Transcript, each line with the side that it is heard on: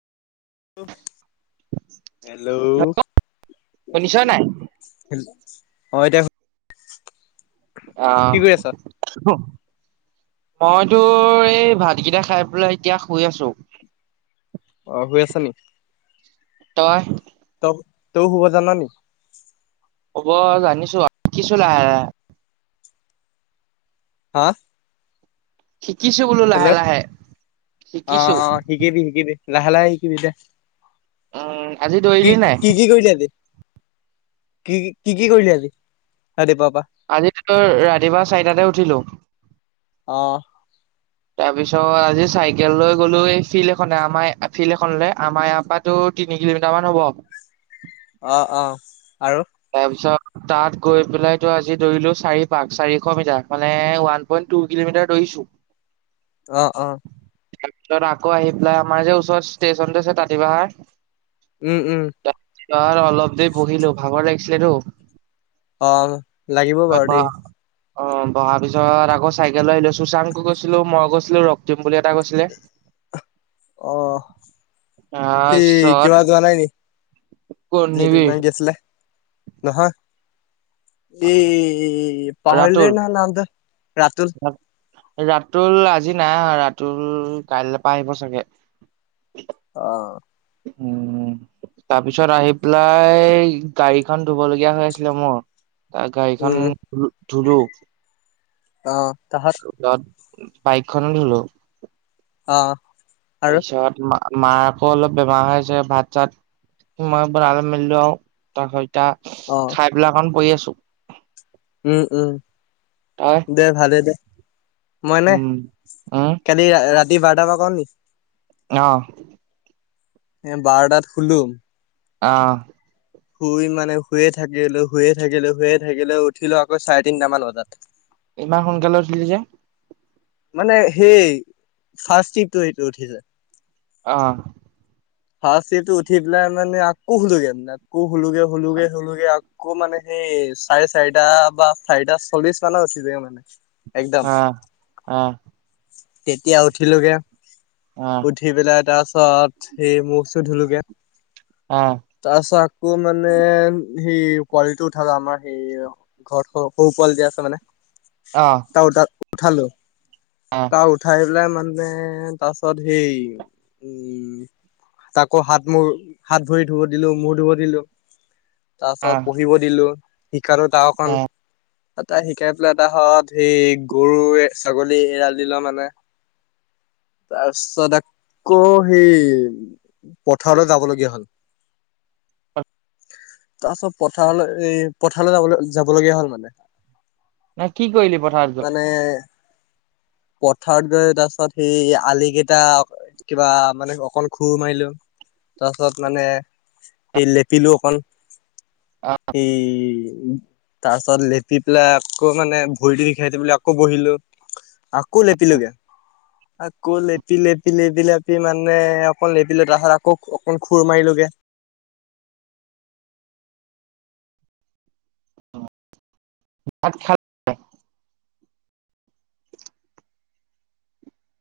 left: Hello.
right: শুনিছ নাই
left: অ', এতিয়া
right: অ'।
left: কি কৰি আছ?
right: মইতো এই ভাতকেইটা খাই পেলাই এতিয়া শুই আছো।
left: অ', হৈ আছা নি।
right: তই।
left: তেওঁও শুব জানা নে?
right: হ'ব জানিছো কি চলে।
left: হা।
right: শিকিছো বোলো
left: হেল্ল'
right: লাহে লাহে
left: অ,
right: শিকিছো
left: অ শিকিবি শিকিবি লাহ লাহ শিকিবি দে।
right: উম আজি
left: কি
right: দৌৰিলি নাই
left: কি কি কৰিলেতে? কি কি কি কৰিলি আজি? ৰাতিপুৱাৰ পৰা?
right: আজিই ৰাতিপুৱা চাৰিটাতে উঠিলো।
left: আহ।
right: তাৰ পিছত আজি চাইকেল লৈ গ'লো এই ফিল্ড এনে আমাৰ ফিল্ড এখনলে আমাৰ আপাতো তিনি কিলোমিটাৰ মান হ'ব
left: অ', অ',। আৰু?
right: তাৰপিছত তাত গৈ পেলাই তো আজি দৌৰিলো চাৰি পাক চাৰিশ মিটাৰ মানে ওৱান পইণ্ট টু কিলোমিটাৰ দৌৰিছো [inaudible]
left: অ অ
right: তাৰপিছত আকৌ আহি পেলাই আমাৰ যে ওচৰত ষ্টেচনটো আছে তাঁতিপাহাৰ
left: উম উম
right: ত অলপ দেৰি বহিলো ভাগৰ লাগিছিলেতো
left: অ লাগিব
right: তাৰপিছত
left: বাৰু
right: বহা
left: দেই
right: অ বহাৰ পিছত আকৌ চাইকেললৈ আহিলো শুশাংকো গৈছিলো মই গৈছিলো ৰক্তিম বুলি এটা গৈছিলে [inaudible]
left: অ সেই
right: তাৰপিছত
left: কিবা যোৱা নাই নেকি [unintelligible]
right: কৰ্ণিবিৰ
left: কি আছিলে নহয় এ
right: ৰাতুল
left: পাহৰিলোঁৱে নহয় নামটো ৰাতুল
right: ৰাতুল আজি নাই ৰাতুল কাইলৈ পৰা আহিব চাগে
left: অ
right: উম তাৰপিছত আহি পেলাই গাড়ীখন ধুব লগীয়া হৈ আছিলে মোৰ ত গাড়ীখন
left: উম
right: ধোলো
left: অ', তাহাত
right: বাইকখনো ধোলো
left: অ',। আৰু?
right: তাৰপিছত মাৰ আকৌ অলপ বেমাৰ হৈ আছে ভাত চাত মই বনালো মেলিলো আৰু তাৰ
left: অ
right: [unintelligible] খাই পেলাই অকন পৰি আছো
left: উম উম
right: তই
left: দে ভালে দে মইনে
right: উম উম
left: কালি ৰাতি বাৰটাৰ পৰা কওঁ নিক
right: অ',।
left: এ বাৰটাত শুলো
right: অ',।
left: শুই মানে শুয়ে থাকিলো শুয়ে থাকিলো শুয়ে থাকিলে উঠিলো আকৌ চাৰে তিনিটামান বজাত
right: ইমান সোনকালে উঠিলি যে
left: মানে সেই ফাৰ্ষ্ট টিপটো [unintelligible] উঠিছে
right: অ
left: হাঁ চিটো উঠি পেলাই মানে আকৌ শুলোগে মানে আকো শুলোগে শুলোগে শুলোগে আ কো মানে সেই চাৰে চাৰিটা বা চাৰিটা চল্লিশ মানত উঠিব মানে একদম
right: অ অ
left: তেতিয়া উঠিলোগে
right: অহ
left: উঠি পেলাই তাৰ পাছত সেই মুখ চোখ ধুলোগে
right: অহ
left: তাৰপিছত আকৌ মানে সেই পোৱালিটো উঠালো আমাৰ সেই ঘৰত সৰু সৰু পোৱালি যে আছে মানে
right: অহ
left: ত উ উঠালো তা উঠাই পেলাই মানে ত তাৰপিছত সেই উম তাকো হাত মোৰ হাত ভৰি ধুব দিলো মূৰ ধুব দিলো তাৰ
right: অহ
left: পিছত পঢ়িব দিলো শিকালো তাকঅকন
right: অহ
left: এটা শিকাই পেলাই এটা হত সি গৰু ছাগলী এৰাল দিলে মানে
right: [inaudible]
left: তাৰপিছত আকৌ সেই পথাৰলৈ যাবলগীয়া হ'ল
right: [inaudible]
left: তাৰপিছত পথাৰলৈ এ পথাৰলৈ যাব যাব লগীয়া হ'ল মানে
right: ন কি কৰিলি পথাৰযোৰ
left: মানে পথাৰত গৈ তাৰ পিছত সেই আলি কেইটা কিবা মানে অকন খুুৰ মাৰিলো তাৰপিছত মানে [unintelligible] সেই। তাৰ পিছত লেপি পেলাই আকৌ মানে ভৰিটো দিখাইতি বুলি আকৌ বহিলো ক' লেপিলোোগে আকৌ লেপি লেপি লেপি লেপি মানে অকণ লেপিলে তাৰিত আকৌ অকণ খুৰ মাৰিলগে
right: আ াত খ